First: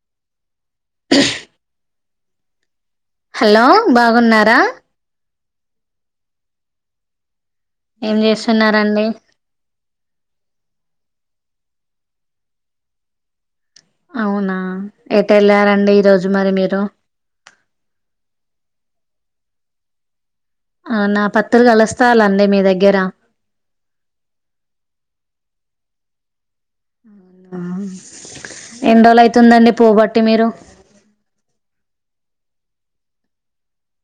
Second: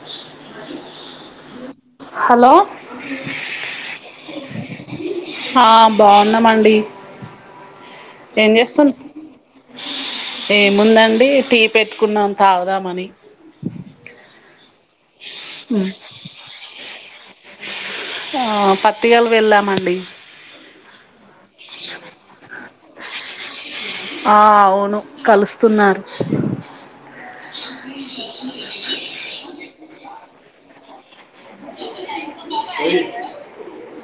హ hello hello బాగున్నారా ఆ బాగున్నామండి ఏం చేస్తుం ఏముందండి టీ పెట్టుకున్నాం తాగుదామని అవునా ఎట వెళ్ళారండి ఈ రోజు మరి మీరు ఆ పత్తిికలు వెళ్ళామండి అవునా పతిరిగలు కలుస్తాలండి మీ దగ్గర ఆ అవును కలుస్తున్నారు ఎన్ రోజలు అయితుందండి పోబట్టి మీరు?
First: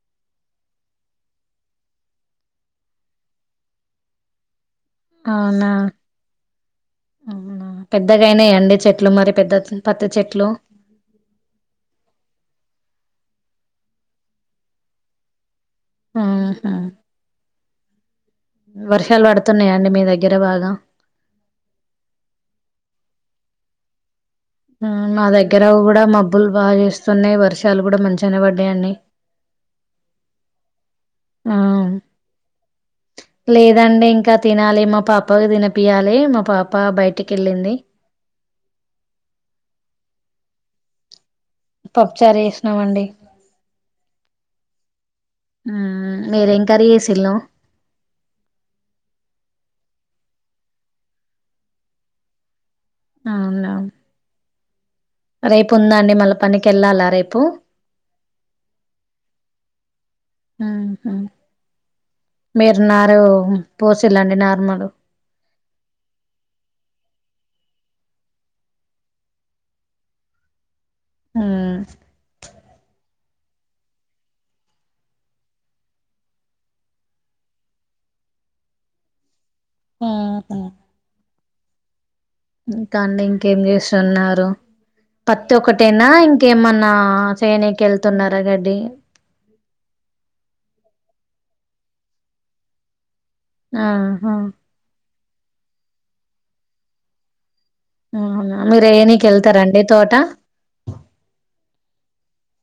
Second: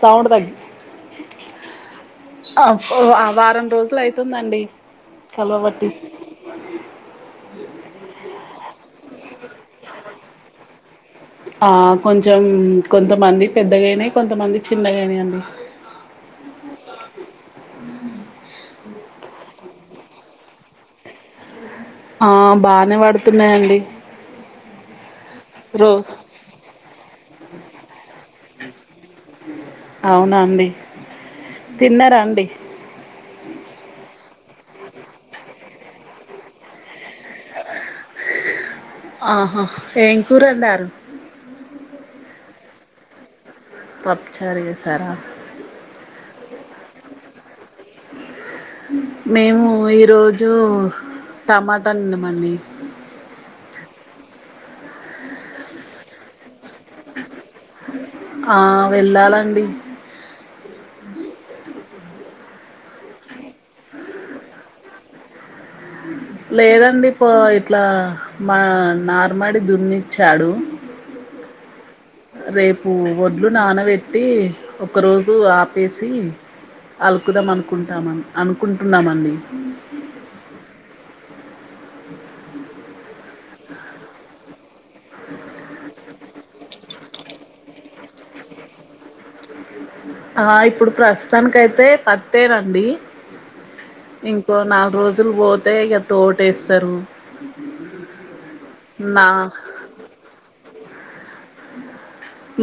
సౌండ్ తగ్ ఆ ఓ ఆ వారం రోజులు అయితుందండి. అవునా కలవబట్టి అవునా పెద్దగైనయా అండి చెట్లు మరి పెద్ద పత్త చెట్లు? ఆ కొంచెం కొంతమంది పెద్దగైనయ్ కొంతమంది చిన్నగైనయ్ అండి. ఆహా వర్షాలు పడుతున్నాయ అండి మీ దగ్గర బాగ? ఆ బానే పడుతున్నాయండి. ఆ మా దగ్గర రో కూడ మబ్బులు బా చేస్తున్నయి వర్షాలు కూడ మంచిగనే పడ్డయండి. అవునాండి. ఆ తిన్నారా అండి? లేదండి ఇంక తినాలి. మా పాపకు తినపియాలి, మా పాప బయటికి వెళ్ళింది. ఆహా ఏం కూరండారు? పప్పుచార ఎసినమండి. పప్పుచారు ఎసారా ఉ మీరేం కర్రీ చేేసిల్లు? మేము ఈ రోజు టమాట నిన్నమండి అవున్లె రేపు ఉందా అండి మళ్ళ పనికెళ్ళాలా రేపు? ఆ! వెళ్ళాలండి. మీరు నారు పోసిల్లండి నార్మలు లేదండి పో ఇట్లా మా నార్మడి దున్నిచ్చాడు. ఊ రేపు ఒడ్లు నానబెట్టి ఒక రోజు ఆపేసి అలుకుదాం అనుకుంటామన్ అనుకుంటున్నామండి. ఆ హ ఇంకా అండి ఇంకేం చేస్తున్నారు? పత్తి ఒక్కటేనా ఇంకేమన్నా చేయనీకి ఎళ్తున్నార గడ్డి ఆ ఇప్పుడు ప్రస్తుతానికి అయితే పత్తేనండి. ఆహా ఇంకో నాల్గు రోజులు పోతే ఇగ తోట ఏస్తరు. అ మీరు ఏయనిక ఎళ్తరండి తోట?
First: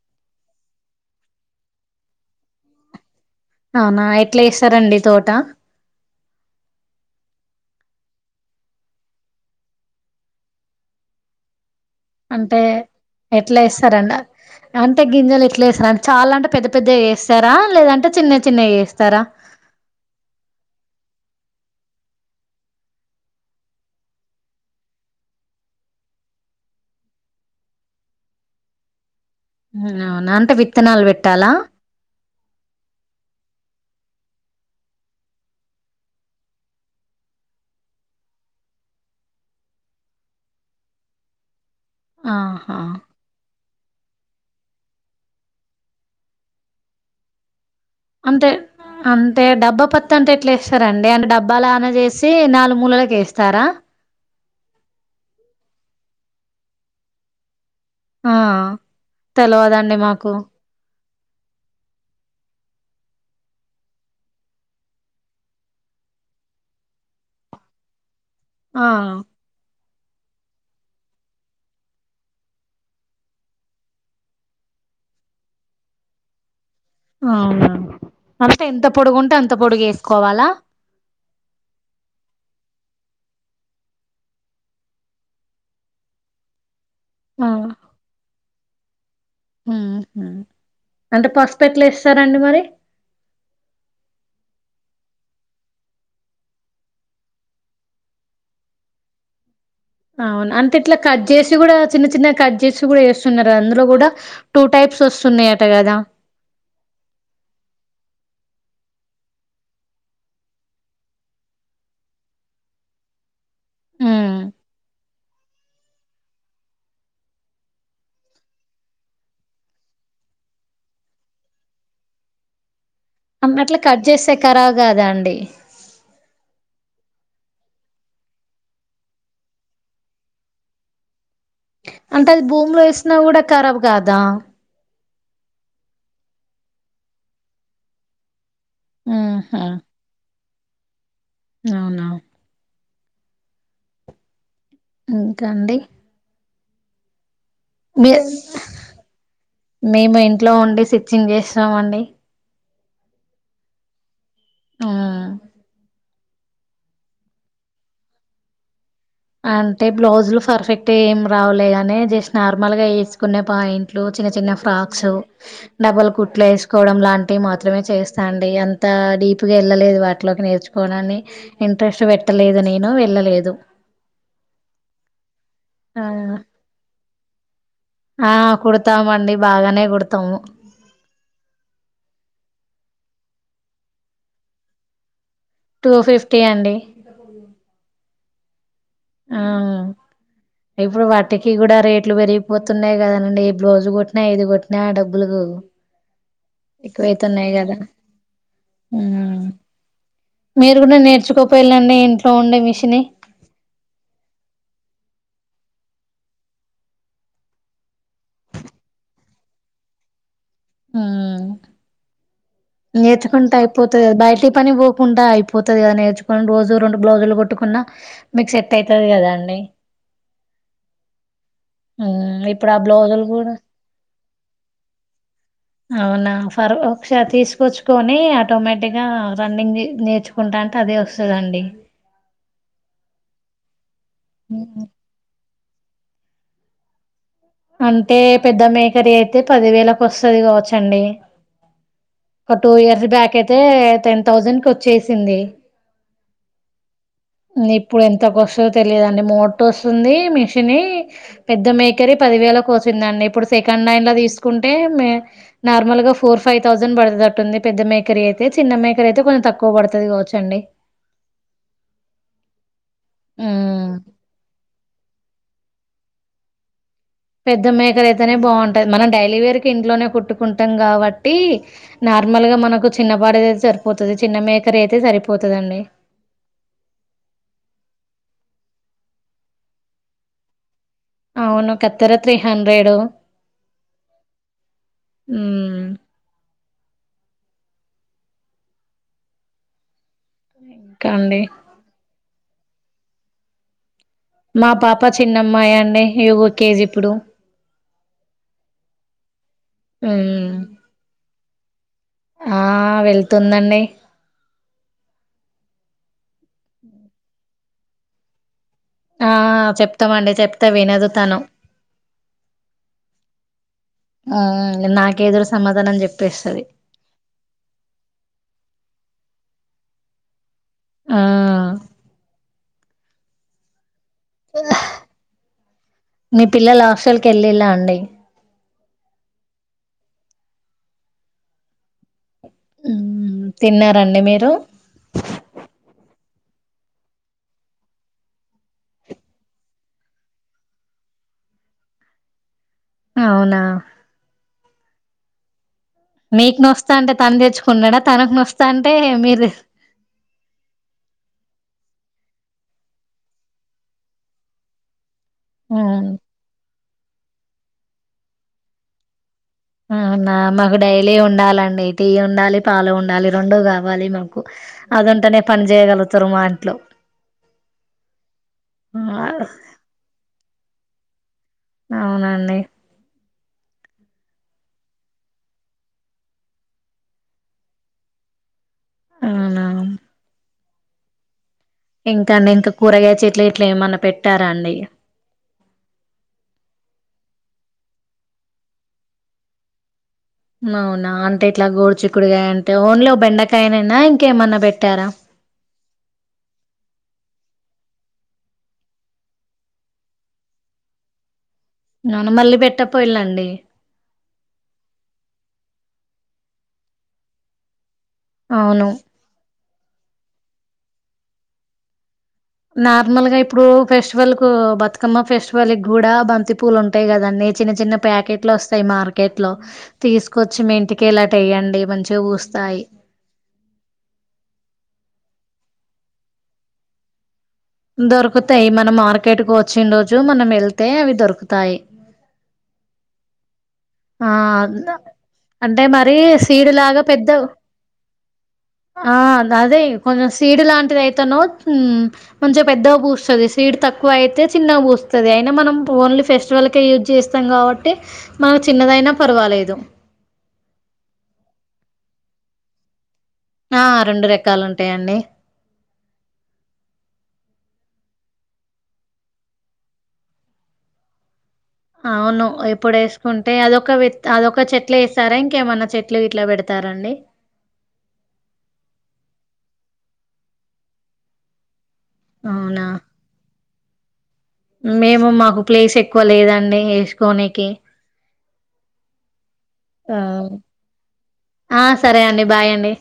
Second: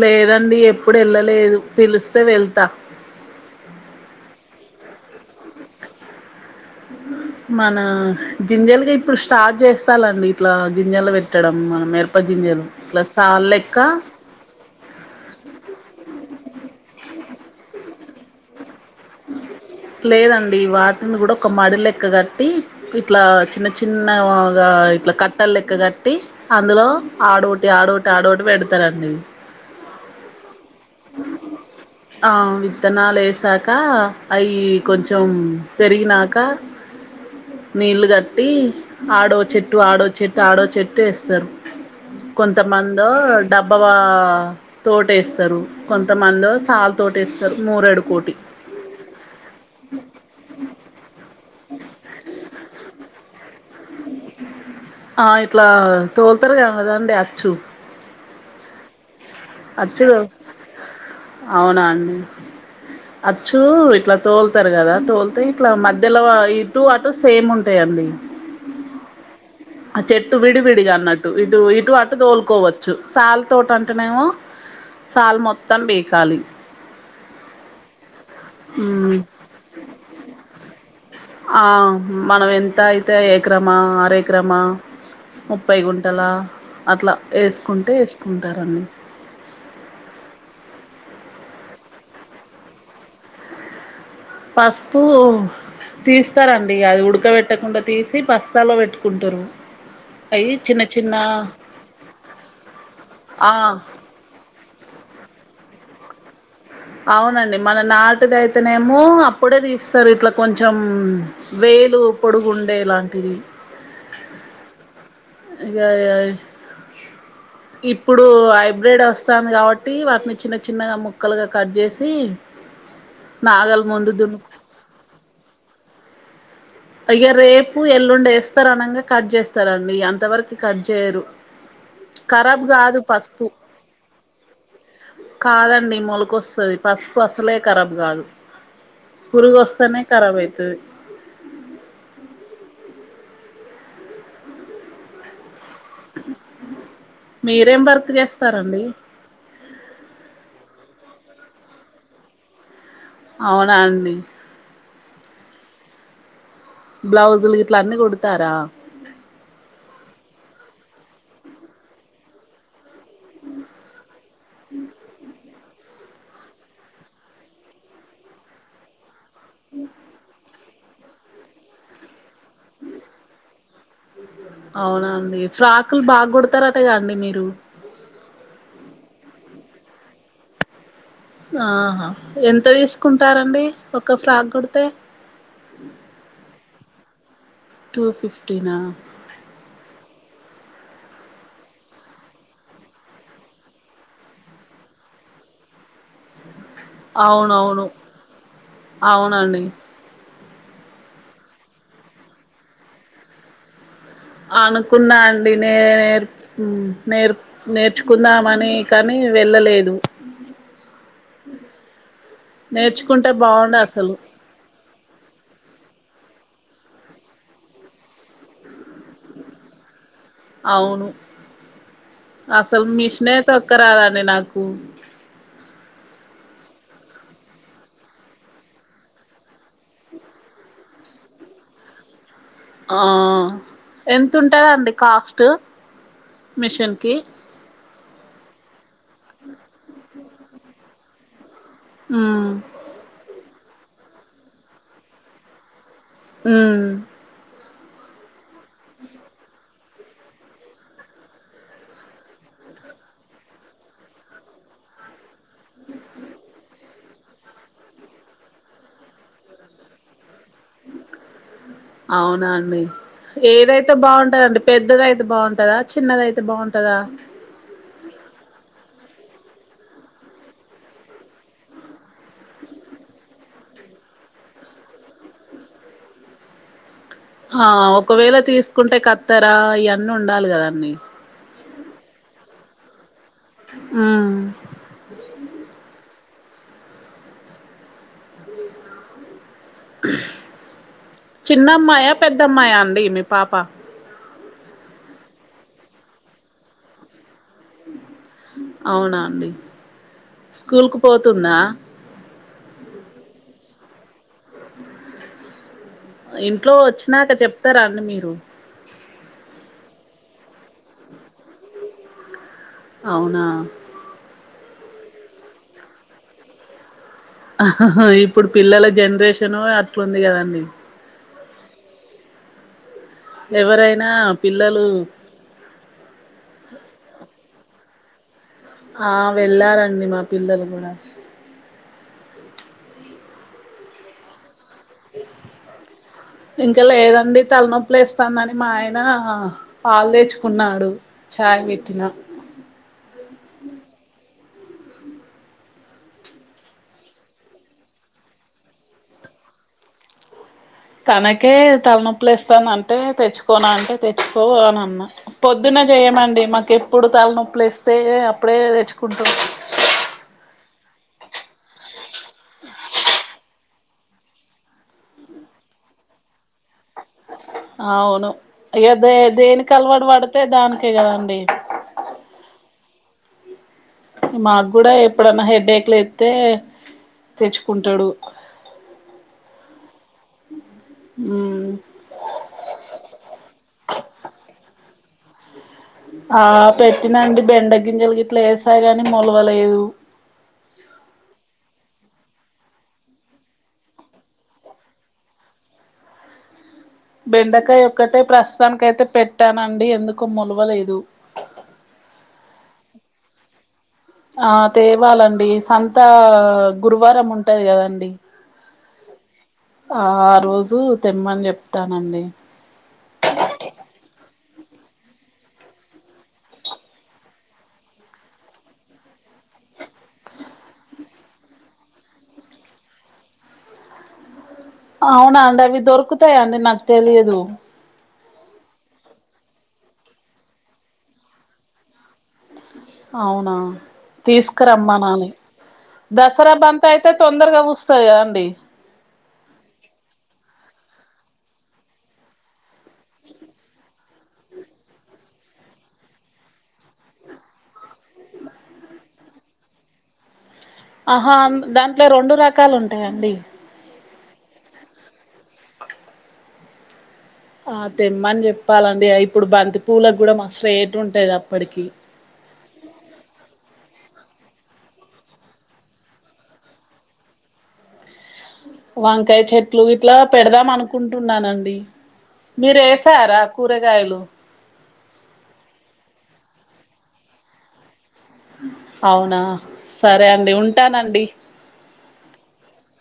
లేదండి ఎప్పుడు ఎళ్ళలేదు పిలుస్తే వెళ్తా అవునా ఎట్ల ఎస్తరండి తోట? ఉ మనా గింజలుకి ఇప్పుడు స్టార్ట్ చేస్తాలండి ఇట్లా గింజలు పెట్టడం మనం మెర్ ప అంటే గింజలు ఇట్ల సా ఎట్లా లెక్క ఏస్తారండి అంటే గింజలు ఎట్ల ఎస్తరండి చాలా అంటే పెద్ద పెద్ద గ ఏస్తారా లేదంటే చిన్న చిన్నవి ఏస్తరా? లేదండి ఈ వాటిని కూడ ఒక మడి లెక్క కట్టి ఇట్లా చిన్న చిన్నగా ఇట్లా కట్టలు లెక్క కట్టి అందులో ఆడోటి ఆడోటి ఆడోటి పెడతరండి. న అవునా అంటే విత్తనాలు పెట్టాలా? ఆ విత్తనాలు వేసాక అవి కొంచెం పెరిగినాక నీళ్లు కట్టి ఆడో చెట్టు ఆడో చెట్టు ఆడో చెట్టు ఏస్తరు ఆహా కొంతమందో డబ్బ వా తోట ఏస్తరు కొంతమందో సాలు తోట ఏస్తరు నూరెడు అంతే అంటే డబ్బా పత్ అంటే ఎట్లా యేస్తారండి అంటే డబ్బా లానా చేసి నాలుగు మూలలకి వేస్తారా. ఆ ఇట్లా తోలుతారు కదాండి అచ్చు ఆ తెలవదండి అచ్చులు మాకు అవునా అచ్చు ఇట్లా తోలుతారు కదా తోలితే ఇట్లా మధ్యలో ఇటు అటు సేమ్ ఉంటాయండి. ఆ చెట్టు విడివిడిగా అన్నట్టు ఇటు ఇటు అటు తోలుకోవచ్చు శాలతోట అంటేనేమో సాలు మొత్తం పీకాలి అవునా అంటే ఎంత పొడుగుంటే అంత పొడుగు యెస్కోవాలా. ఆ మనది ఎంత అయితే ఎకరమా ఆర ఎకరమా ముప్పై గుంటలా అట్లా ఆ వేసుకుంటే వేసుకుంటారండి. ఉ హు అంటే పసుపెట్లా వేస్తారండి మరి పసుపు తీస్తారండి అది ఉడకబెట్టకుండా తీసి పస్తాలో పెట్టుకుంటారు. అవును అంటే ఇట్లా కట్ చేసి కూడా చిన్న చిన్న కట్ చేసి కూడా వేస్తున్నారు ఆ అందులో కూడా టూ టైప్స్ వస్తున్నాయట కదా అవునండి మన నాటిది అయితేనేమో అప్పుడే తీస్తారు ఇట్లా కొంచెం వేలు పొడుగుండే లాంటివి ఉ యిగా [unintelligible] ఇప్పుడు హైబ్రిెడ్ వస్తాది కాబట్టి వాటిని చిన్న చిన్నగా ముక్కలుగా కట్ చేసి అమెట్లా నాగలి కట్ ముందు చేస్తే దున్ను కరాబ్ కాదా అండి అయ్యో రేపు ఎల్లుండి వేస్తారు అనంగా కట్ చేస్తారండి అంత వరకు కట్ చేయరు. అంటే అది ఖరాబ్ భూమిలో కాదు వేసిన కూడా పసుపు ఖరాబ్ కాదా కాదండి మొలుకొస్తది పసుపు అసలే ఖరాబ్ కాదు. ఉహు పరుగోస్తేనే కరాబ్ అయితది అవునా ఇంకా అండి మీరేం వర్క్ మీ చేస్తారండి మేము ఇంట్లో ఉండి స్టిచ్చింగ్ చేస్తాం అండి అవునా అండి ఉ బ్లౌజులు గిట్లా అన్ని కుడతారా అంటే బ్లౌజ్లు పర్ఫెక్ట్ ఏం రావలేగాని జస్ట్ నార్మల్గా వేసుకునే పాయింట్లు చిన్న చిన్న ఫ్రాక్సు డబులు కుట్లు వేసుకోవడం లాంటివి మాత్రమే చేస్తా అండి అంత డీప్ డిప్గా వెళ్ళలేదు వాటిలోకి నేర్చుకోనని ఇంట్రెస్ట్ పెట్టలేదు నేను వెళ్ళలేదు. అవునా అండి ఫ్రాకులు ఆ బాగా కుడతారటగా అండి మీరు. ఆ కుడతామండి బాగానే కుడతాము ఆహా ఎంత తీసుకుంటారండి ఒక ఫ్రాక్ కుడితే టూ ఫిఫ్టీ అండి పో [unintelligible] టూ ఫిఫ్టీనా అవును ఇప్పుడు వాటికి కూడా రేట్లు పెరిగిపోతున్నాయి కదండీ ఏ బ్లౌజ్ కొట్టినా ఏది కొట్టినా ఆ డబ్బులు ఎక్కువైతున్నాయి కదా అవునవును అవునండి మీరు కూడా నేర్చుకోపోయళండి ఇంట్లో ఉండే మిషని అనుకున్నా అండి నే నేర్ నేర్ నేర్చుకుందామని కానీ వెళ్ళలేదు నేర్చుకుంటే నేర్చుకుంటా బాగుండు అయిపోతుంది అసలు బయట పని పోకుండా అయిపో పోతుంది కదా నేర్చుకొని రోజు రెండు బ్లౌజులు కొట్టుకున్నా మీకు సెట్ అవుతది కదా అండి అవును ఉమ్ ఇప్పుడు ఆ అసలు బ్లౌజులు మిషినైయి కూడా తొక్క రాదండి నాకు అవునా ఫర్ ఒకసారి తీసుకొచ్చుకని ఆటోమేటిక్గా రన్నింగ్ నేర్చుకో కుంటా అంటే అదే వస్తుందండి ఎంత ఉంటుందండి కాస్ట్ మిషన్కి అంటే పెద్ద మేకరీ అయితే పది వేలకు వస్తది కావచ్చండి ఉమ్ ఒక టూ ఇయర్స్ బ్యాక్ అయితే టెన్ థౌజండ్ కి వచ్చేసింది ఊమ్ ఇప్పుడు ఎంతకు వస్తదో తెలియాదండీ మోట వస్తుంది మిషన్ పెద్ద మేకరే పది వేలకి వచ్చిందండి ఇప్పుడు సెకండ్ హ్యాండ్ లో తీసుకుంటే నార్మల్ గా ఫోర్ ఫైవ్ థౌసండ్ ప పడుతుది అట్టుంది పెద్ద మేకరీ అయితే చిన్న మేకర అయితే కొంచం తక్కువ పడుతది కావచ్చండి అవునా అండి ఉమ్ ఏదైతే బాగుంటాదండీ పెద్దదియితే బాగుంటందా చిన్నది అయితే బాగుంటందా పెద్ద మేకరు అయితేనే బాగుంటది మనం డైలీ వేర్ కి ఇంట్లోనే కుట్టుకుంటాం కాబట్టి నార్మల్ గా మనకు చిన్నపాడద అయితే సరిపోతది చిన్న మేకర్ అయితే సరిపోతదండి ఆ ఒకవేళ తీసుకుంటే కత్తెరా ఇయన్నీ ఉండాలి కద అన్నీ అవును కత్తెర త్రీ హండ్రెడు ఉమ్ ఉమ్ క్కండి చిన్నమ్మాయా పెద్దమ్మాయా అండి మీ పాప మా పాప చిన్నమ్మాయండి యూకేేజి ఇప్పుడు అవునా అండి ఉమ్ స్కూల్ కు పోతుందా ఆ వెళ్తుందండి ఇంట్లో వచ్చినాక చెప్తారా అండి మీరు ఆ చెప్తామండి చెప్తా వినదు తను అవునా ఆ నాకే ఎదురు సమాధానం చెప్పేస్తది ఆ హా ఆ హా ఇప్పుడు పిల్లల జనరేషను అట్లుంది కదండి ఆ ఎవరైనా పిల్లలు మీ పిల్లలు హాస్టల్ కి వెళ్లిళ్ళ అండి ఆ వెళ్ళారండి మా పిల్లలు కూడా ఊహు తిన్నారండి మీరు ఇంకా లేదండి తలనొప్పి లేస్తాంది అని మా ఆయన పాలు తెేచుకున్నాడు చాయ్ పెట్టిన అవునా మీకు నొస్తాన్టే తను తెచ్చుకున్నాడా తనకు నొస్తాంటే మీరు తనకే తలనొప్పి లేస్తంది అంటే తెచ్చుకోన అంటే తెచ్చుకో అని అన్నా పొద్దున ఉమ్ చేయ్యమండి మాకు ఎప్పుడు తలనొప్పుల్ ఏస్తేఏ అప్పుడే తెచ్చుకుంటామ్ అవునా మాకు డైలీ ఉండాలండి టీ ఉండాలి పాలు ఉండాలి రెండూ కావాలి మాకు అదంటేనే పని చేయగలుగుతారు మా ఇంట్లో అవును అయ్యో ఆ దేనికి అలవాటు పడితే దానికే కదండి అవునండి మాకు కూడా ఎప్పుడన్నా హెడేక్లు ఐతే తెచ్చుకుంటాడు అవునా ఉమ్మ్ ఇంకా అండి ఇంకా కూరగాయ చెట్లు ఇట్లా ఏమన్నా పెట్టారా అండి ఆ పెట్టినండి బెండగింజలు గిట్లా వేసాయి గాని మొలవలేదు నవునా అంటే ఇట్లా గోడు చిక్కుడుకాయ అంటే ఓన్లీ ఓ బెండకాయనైనా ఇంకేమన్నా పెట్టారా బెండకాయ ఒక్కటే ప్రస్తుతానికైతే పెట్టానండి ఎందుకో మొలవ లేదు నాన మళ్ళీ పెట్టపోయిలండి ఆ తేవాలండి సంత గురువారం ఉంటది కదండి అవును ఆ రోజు తెమ్మని చెప్తానండి నార్మల్ గా ఇప్పుడు ఫెస్టివల్ కు బతుకమ్మ ఫెస్టివల్ కి కూడా బంతి పూలు ఉంటాయి కదండి చిన్న చిన్న ప్యాకెట్లు వస్తాయి మార్కెట్ లో తీసుకొచ్చి మీ ఇంటికెలి అటుఎయండి మంచిగా పుస్తాయ్ అవునా అండి అవి దొరుకుతాయ అండి నాకు తెలియదు దొరుకుతాయి మన మార్కెట్ కు వచ్చిన రోజు మనం వెళ్తే అవి దొరుకుతాయి అవునా ఆ తీసుకురమ్మనాలి అంటే మరి దసరా సీడు బంత లాగా అయితే పెద్ద తొందరగా పూస్తాయ అండి ఆ అదే కొంచెం సీడ్ లాంటిది అయితనో ఉం కొంచం పెద్దగా పూస్తది సీడ్ తక్కువ క్వైతే అయితే చిన్న పుస్తది అయినా మనం ఓన్లీ ఫెస్టివల్కే యూజ్ చేస్తాం కాబట్టి మన చిన్నదైనా పర్వాలేదు ఆహా దాంట్లో రెండు రకాలు ఉంటాయండి ఆ రెండు రకాలు ఉంటాయండి ఆ తెిమ్మని చెప్పాలండి ఇప్పుడు బంతి పూలకు కూడా మట్రేట్ ఉంటాది అప్పటికి అవును ఇప్పుడు వేసుకుంటే అదొక వి అదొక చెట్లు వేస్తారా ఇంకేమన్నా చెట్లు గిట్లా పెడతారండి వంకాయ చెట్లు ఇట్లా పెడదాం అనుకుంటున్నానండి మీరు అవునా వేసారా కూరగాయలు మేము మాకు ప్లేస్ ఎక్కువ లేదండి వేసుకోనికి అవునా ఆ సరే అండి ఉంటానండి ఆ సరే అండి బాయ్ అండి